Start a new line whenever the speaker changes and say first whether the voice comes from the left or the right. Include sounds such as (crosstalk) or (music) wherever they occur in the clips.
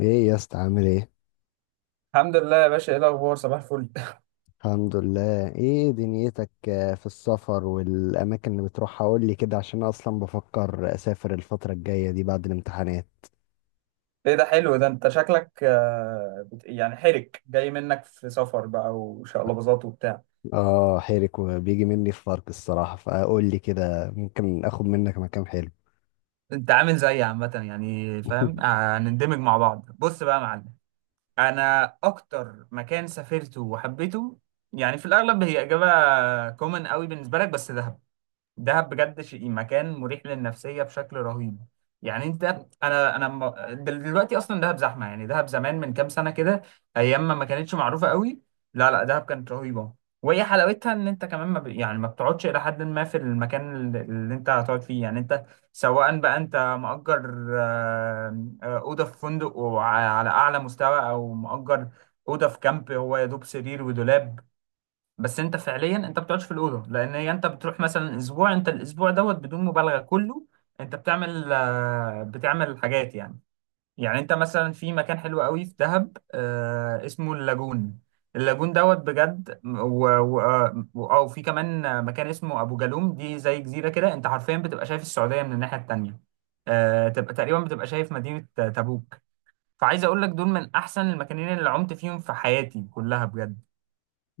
left: ايه يا اسطى عامل ايه؟
right: الحمد لله يا باشا، ايه الاخبار؟ صباح الفل. (laughs)
left: الحمد لله. ايه دنيتك؟ في السفر والاماكن اللي بتروحها، قول لي كده، عشان أنا اصلا بفكر اسافر الفتره الجايه دي بعد الامتحانات.
right: ايه ده حلو، ده انت شكلك يعني حرك جاي منك في سفر بقى وشقلباظات وبتاع.
left: اه حيرك وبيجي مني في فرق الصراحه، فقول لي كده، ممكن اخد منك مكان حلو.
right: انت عامل زيي عامة، يعني فاهم،
left: (laughs)
right: هنندمج مع بعض. بص بقى يا معلم، انا اكتر مكان سافرته وحبيته، يعني في الاغلب هي اجابة كومن قوي بالنسبة لك، بس دهب. دهب بجد شيء، مكان مريح للنفسية بشكل رهيب. يعني انت، انا انا م- دلوقتي اصلا دهب زحمة، يعني دهب زمان من كام سنة كده، ايام ما كانتش معروفة قوي. لا لا، دهب كانت رهيبة. وهي حلاوتها ان انت كمان ما ب... يعني ما بتقعدش الى حد ما في المكان اللي انت هتقعد فيه. يعني انت، سواء بقى انت مأجر أوضة في فندق على اعلى مستوى، او مأجر أوضة في كامب هو يا دوب سرير ودولاب. بس انت فعليا انت ما بتقعدش في الاوضه، لان هي انت بتروح مثلا اسبوع، انت الاسبوع دوت بدون مبالغه كله انت بتعمل حاجات يعني. يعني انت مثلا في مكان حلو قوي في دهب، اسمه اللاجون. اللاجون دوت بجد، و... و... آه، او في كمان مكان اسمه ابو جالوم. دي زي جزيره كده، انت حرفيا بتبقى شايف السعوديه من الناحيه التانيه، تبقى تقريبا بتبقى شايف مدينه تبوك. فعايز اقول لك دول من احسن المكانين اللي عمت فيهم في حياتي كلها بجد.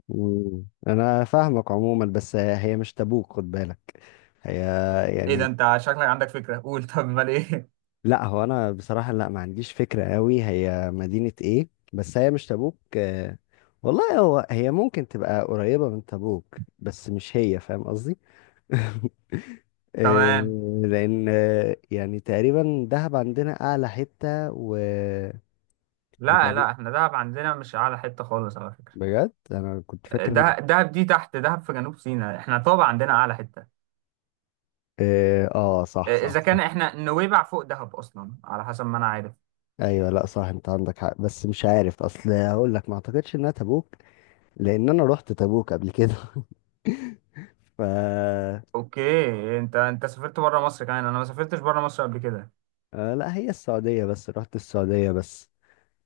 left: مم. انا فاهمك عموما، بس هي مش تبوك، خد بالك. هي
right: ايه ده،
left: يعني،
right: انت شكلك عندك فكرة، قول. (laughs) طب امال ايه؟
left: لا، هو انا بصراحة لا، ما عنديش فكرة قوي هي مدينة ايه، بس هي مش تبوك. والله، هو هي ممكن تبقى قريبة من تبوك، بس مش هي، فاهم قصدي؟ (laughs)
right: (laughs)
left: آه،
right: تمام.
left: لان يعني تقريبا دهب عندنا اعلى حتة
right: لا
left: وتقريبا،
right: لا، احنا دهب عندنا مش اعلى حتة خالص على فكرة.
left: بجد انا كنت فاكر
right: دهب دهب دي تحت، دهب في جنوب سيناء، احنا طبعا عندنا اعلى حتة،
left: اه صح صح
right: اذا
left: صح.
right: كان احنا نويبع فوق دهب اصلا على حسب ما انا عارف.
left: ايوه، لا صح، انت عندك حق، بس مش عارف اصل، هقول لك ما اعتقدش انها تبوك، لان انا رحت تبوك قبل كده. (laughs) ف
right: اوكي، انت سافرت بره مصر كمان، انا ما سافرتش بره مصر قبل كده.
left: لا، هي السعودية بس، رحت السعودية بس،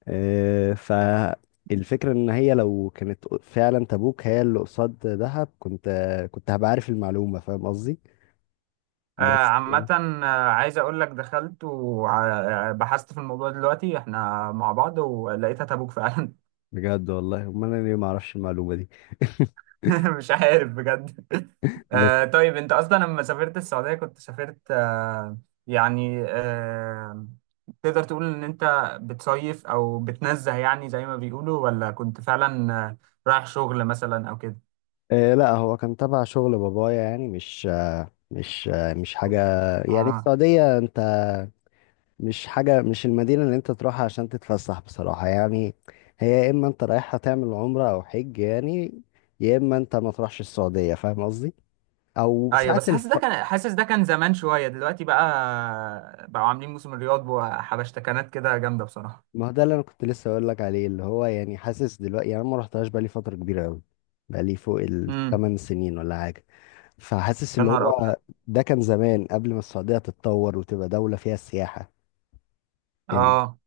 left: فالفكرة ان هي لو كانت فعلا تبوك، هي اللي قصاد دهب، كنت هبقى عارف المعلومة، فاهم قصدي؟
right: آه
left: بس.
right: عامة، عايز اقول لك دخلت وبحثت في الموضوع دلوقتي احنا مع بعض، ولقيتها تبوك فعلا.
left: بجد والله، امال انا ليه ما اعرفش المعلومة دي؟
right: (laughs) مش عارف بجد.
left: (laughs) بس.
right: آه طيب، انت اصلا لما سافرت السعودية كنت سافرت، يعني تقدر تقول ان انت بتصيف او بتنزه يعني زي ما بيقولوا، ولا كنت فعلا رايح شغل مثلا او كده.
left: لا، هو كان تبع شغل بابايا، يعني مش، مش حاجة، يعني
right: اه
left: السعودية، انت مش حاجة، مش المدينة اللي انت تروحها عشان تتفسح بصراحة يعني، هي يا اما انت رايحها تعمل عمرة او حج، يعني يا اما انت ما تروحش السعودية، فاهم قصدي؟ او
right: ايوه،
left: ساعات
right: بس حاسس ده كان حاسس ده كان زمان شوية، دلوقتي بقى بقوا عاملين موسم الرياض وحبشتكنات كده جامدة بصراحة.
left: ما هو ده اللي انا كنت لسه اقول لك عليه، اللي هو يعني حاسس دلوقتي، يعني انا ما رحتهاش بقالي فترة كبيرة قوي، بقالي فوق
right: امم.
left: 8 سنين ولا حاجة، فحاسس
right: يا
left: اللي
right: نهار ابيض.
left: هو ده كان زمان قبل ما السعودية تتطور وتبقى دولة فيها سياحة إن-
right: اه،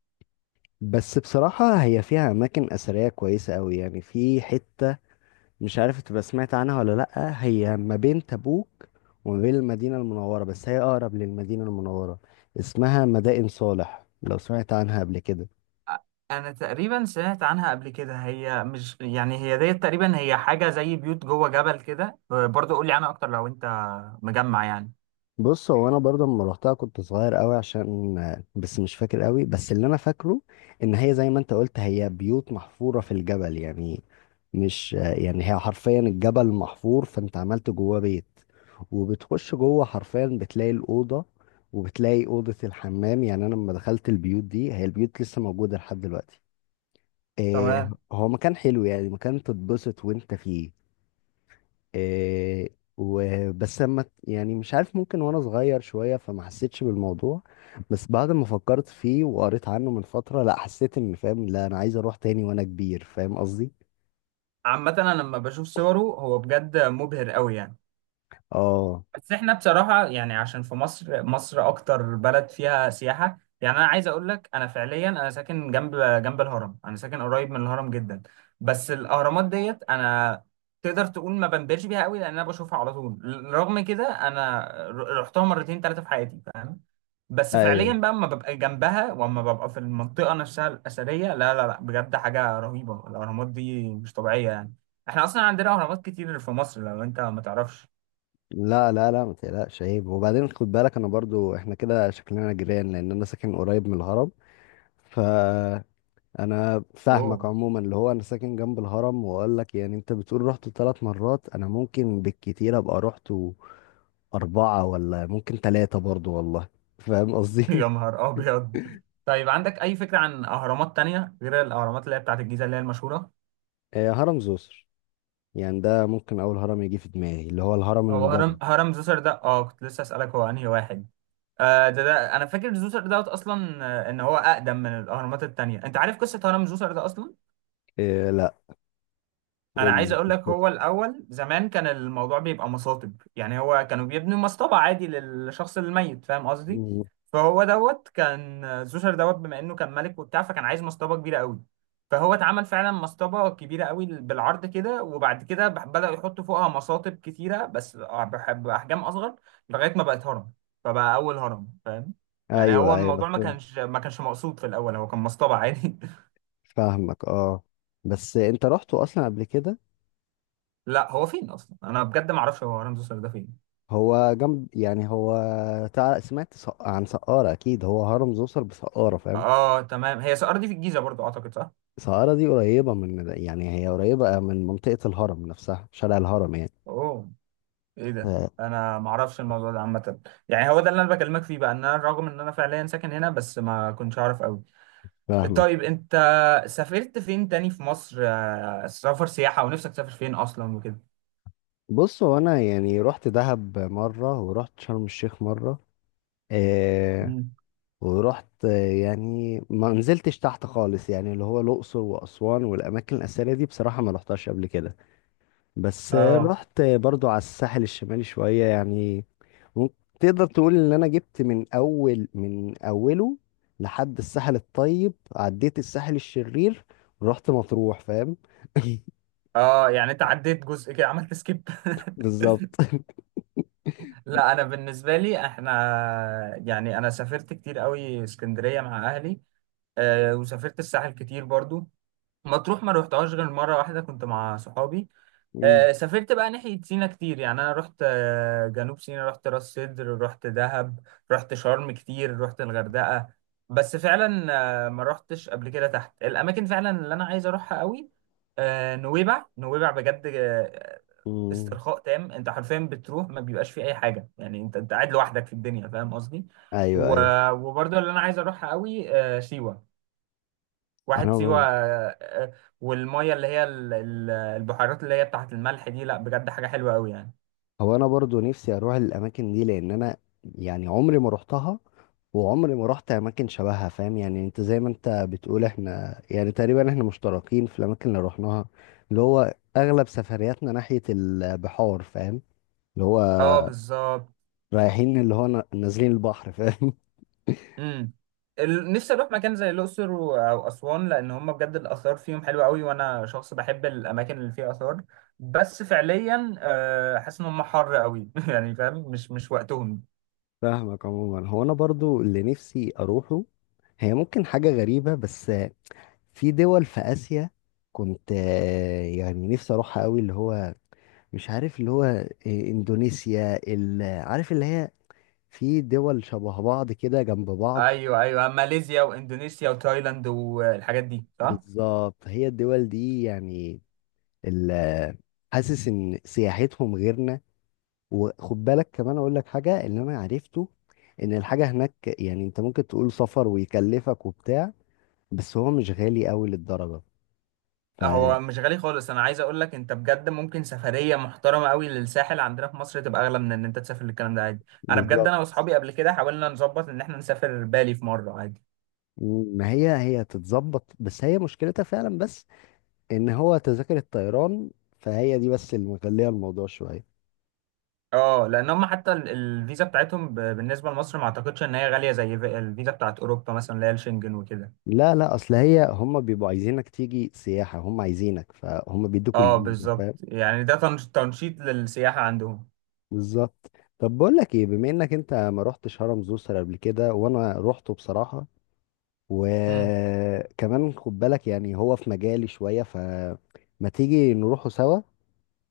left: بس بصراحة هي فيها أماكن أثرية كويسة أوي، يعني في حتة، مش عارف تبقى سمعت عنها ولا لأ، هي ما بين تبوك وما بين المدينة المنورة، بس هي أقرب للمدينة المنورة، اسمها مدائن صالح، لو سمعت عنها قبل كده.
right: انا تقريبا سمعت عنها قبل كده، هي مش، يعني هي ديت تقريبا هي حاجه زي بيوت جوه جبل كده، برضه قول لي عنها اكتر لو انت مجمع يعني.
left: بص، هو انا برضه لما روحتها كنت صغير قوي، عشان، بس مش فاكر قوي، بس اللي انا فاكره ان هي زي ما انت قلت، هي بيوت محفورة في الجبل، يعني مش، يعني هي حرفيا الجبل محفور فانت عملت جواه بيت، وبتخش جوه حرفيا بتلاقي الأوضة وبتلاقي أوضة الحمام. يعني انا لما دخلت البيوت دي، هي البيوت لسه موجودة لحد دلوقتي. إيه،
right: تمام.
left: هو مكان حلو، يعني مكان تتبسط وانت فيه. إيه، وبس لما يعني مش عارف، ممكن وانا صغير شوية فما حسيتش بالموضوع، بس بعد ما فكرت فيه وقريت عنه من فترة، لا حسيت ان فاهم، لا انا عايز اروح تاني وانا كبير، فاهم قصدي؟
right: عامه انا لما بشوف صوره هو بجد مبهر قوي يعني.
left: اه.
right: بس احنا بصراحة يعني، عشان في مصر، مصر أكتر بلد فيها سياحة، يعني أنا عايز أقول لك أنا فعليا أنا ساكن جنب جنب الهرم، أنا ساكن قريب من الهرم جدا. بس الأهرامات ديت أنا تقدر تقول ما بنبهرش بيها قوي لأن أنا بشوفها على طول. رغم كده أنا رحتها مرتين ثلاثة في حياتي، فاهم. بس فعليا
left: ايوه،
right: بقى لما ببقى جنبها وأما ببقى في المنطقة نفسها الأثرية، لا لا لا، بجد حاجة رهيبة، الأهرامات دي مش طبيعية يعني. احنا أصلا عندنا أهرامات كتير في مصر لو أنت ما تعرفش.
left: لا لا لا، ما تقلقش عيب. وبعدين خد بالك، انا برضو احنا كده شكلنا جيران، لان انا ساكن قريب من الهرم ف انا فاهمك
right: أوه.
left: عموما، اللي هو انا ساكن جنب الهرم، واقول لك يعني انت بتقول رحت 3 مرات، انا ممكن بالكتير ابقى رحت اربعة، ولا ممكن ثلاثة برضو والله، فاهم
right: (laughs)
left: قصدي؟
right: يا
left: (laughs)
right: نهار ابيض. طيب عندك اي فكره عن اهرامات تانية غير الاهرامات اللي هي بتاعت الجيزه اللي هي المشهوره؟
left: هرم زوسر، يعني ده ممكن اول هرم يجي في دماغي، اللي هو الهرم
right: هو
left: المدرج.
right: هرم زوسر ده، اه كنت لسه اسالك هو انهي واحد. آه ده انا فاكر زوسر دوت اصلا، ان هو اقدم من الاهرامات التانية. انت عارف قصه هرم زوسر ده اصلا؟
left: إيه لا،
right: انا
left: قول
right: عايز
left: لي (laughs)
right: اقول لك
left: قصته.
right: هو الاول زمان كان الموضوع بيبقى مصاطب، يعني هو كانوا بيبنوا مصطبة عادي للشخص الميت، فاهم قصدي.
left: مم.
right: فهو دوت كان زوسر دوت بما انه كان ملك وبتاع، فكان عايز مصطبة كبيرة قوي. فهو اتعمل فعلا مصطبة كبيرة قوي بالعرض كده، وبعد كده بدأوا يحطوا فوقها مصاطب كتيرة بس بأحجام أصغر، لغاية ما بقت هرم. فبقى أول هرم، فاهم. يعني هو
left: ايوه ايوه
right: الموضوع ما
left: فاهم.
right: كانش ما كانش مقصود في الأول، هو كان مصطبة عادي. (laughs)
left: فاهمك اه، بس انت رحته اصلا قبل كده؟
right: لا، هو فين أصلا، أنا بجد ما أعرفش هو هرم زوسر ده فين.
left: هو جنب، يعني هو سمعت عن سقارة، اكيد هو هرم زوسر بسقارة، فاهم؟
right: اه تمام، هي سقارة دي في الجيزة برضو اعتقد صح؟
left: سهارة دي قريبة من، يعني هي قريبة من منطقة الهرم نفسها، شارع الهرم يعني.
right: اوه. ايه ده؟
left: آه،
right: انا ما اعرفش الموضوع ده عامة، يعني هو ده اللي انا بكلمك فيه بقى، ان انا رغم ان انا فعليا ساكن هنا بس ما كنتش اعرف قوي.
left: فاهمك.
right: طيب انت سافرت فين تاني في مصر، سفر سياحة، ونفسك تسافر فين اصلا وكده؟
left: بص، هو أنا يعني رحت دهب مرة ورحت شرم الشيخ مرة آه
right: مم.
left: ورحت يعني ما نزلتش تحت خالص، يعني اللي هو الأقصر وأسوان والأماكن الأثرية دي بصراحة ما رحتهاش قبل كده، بس
right: اه
left: رحت برضو على الساحل الشمالي شوية يعني. مم. تقدر تقول ان انا جبت من اول من اوله لحد الساحل الطيب، عديت الساحل الشرير ورحت مطروح، فاهم؟ (laughs)
right: اه، يعني انت عديت جزء كده، عملت سكيب.
left: بالظبط.
right: (laughs) لا، انا بالنسبة لي احنا يعني انا سافرت كتير قوي اسكندرية مع اهلي، وسافرت الساحل كتير برضو. مطروح ما روحتهاش غير مرة واحدة كنت مع صحابي.
left: مم.
right: سافرت بقى ناحية سينا كتير، يعني أنا رحت جنوب سينا، رحت راس سدر، رحت دهب، رحت شرم كتير، رحت الغردقة. بس فعلا ما رحتش قبل كده تحت، الأماكن فعلا اللي أنا عايز أروحها قوي نويبع. نويبع بجد،
left: مم.
right: استرخاء تام، أنت حرفيا بتروح ما بيبقاش فيه أي حاجة، يعني أنت قاعد لوحدك في الدنيا فاهم قصدي.
left: ايوه ايوه،
right: وبرضه اللي أنا عايز أروحها قوي سيوة. واحد
left: انا
right: سيوة،
left: ب...
right: والمية اللي هي البحيرات اللي هي بتاعة الملح دي، لا بجد حاجة حلوة قوي يعني.
left: هو انا برضو نفسي اروح الاماكن دي، لان انا يعني عمري ما رحتها، وعمري ما رحت اماكن شبهها، فاهم؟ يعني انت زي ما انت بتقول، احنا يعني تقريبا احنا مشتركين في الاماكن اللي رحناها، اللي هو اغلب سفرياتنا ناحية البحار، فاهم؟ اللي هو
right: اه بالظبط.
left: رايحين، اللي هو نازلين البحر، فاهم؟
right: امم. نفسي اروح مكان زي الاقصر او اسوان، لان هم بجد الاثار فيهم حلوه قوي وانا شخص بحب الاماكن اللي فيها اثار. بس فعليا حاسس ان هم حر قوي. (laughs) يعني فاهم، مش وقتهم.
left: (laughs) فاهمك عموما، هو انا برضو اللي نفسي اروحه، هي ممكن حاجة غريبة بس، في دول في آسيا كنت يعني نفسي اروحها قوي، اللي هو مش عارف اللي هو اندونيسيا، عارف اللي هي، في دول شبه بعض كده جنب بعض.
right: ايوه ايوه، ماليزيا واندونيسيا وتايلاند والحاجات دي صح.
left: بالظبط، هي الدول دي يعني، ال- حاسس ان سياحتهم غيرنا. وخد بالك كمان اقول لك حاجه، اللي انا عرفته ان الحاجه هناك، يعني انت ممكن تقول سفر ويكلفك وبتاع، بس هو مش غالي قوي للدرجه ف
right: هو مش غالي خالص، انا عايز اقول لك انت بجد ممكن سفريه محترمه قوي للساحل عندنا في مصر تبقى اغلى من ان انت تسافر للكلام ده عادي. انا بجد انا
left: بالظبط.
right: واصحابي قبل كده حاولنا نظبط ان احنا نسافر بالي في مره عادي.
left: ما هي، هي تتظبط، بس هي مشكلتها فعلا، بس ان هو تذاكر الطيران، فهي دي بس اللي مخليه الموضوع شويه.
right: اه، لان هم حتى الفيزا بتاعتهم بالنسبه لمصر ما اعتقدش ان هي غاليه زي الفيزا بتاعت اوروبا مثلا اللي هي الشنجن وكده.
left: لا لا، اصل هي هم بيبقوا عايزينك تيجي سياحه، هم عايزينك فهم بيدوك
right: اه
left: الفيزا،
right: بالظبط،
left: فاهم؟
right: يعني ده تنشيط للسياحه عندهم.
left: بالظبط. طب بقول لك ايه، بما انك انت ما رحتش هرم زوسر قبل كده وانا روحته بصراحه،
right: مم.
left: وكمان خد بالك يعني هو في مجالي شوية، فما تيجي نروحوا سوا،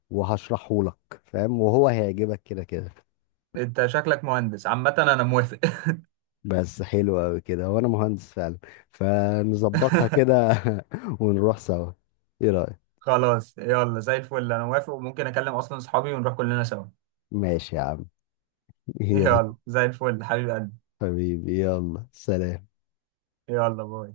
left: وهشرحه لك، فاهم؟ وهو هيعجبك كده كده.
right: انت شكلك مهندس، عامه انا موافق.
left: بس حلو قوي كده، وانا مهندس فعلا، فنظبطها
right: (laughs)
left: كده (laughs) ونروح سوا. ايه رأيك؟
right: خلاص يلا زي الفل، انا موافق وممكن اكلم اصلا اصحابي ونروح كلنا سوا.
left: ماشي يا عم. (laughs) يلا.
right: يلا زي الفل حبيب قلبي.
left: حبيبي يلا سلام.
right: يلا باي.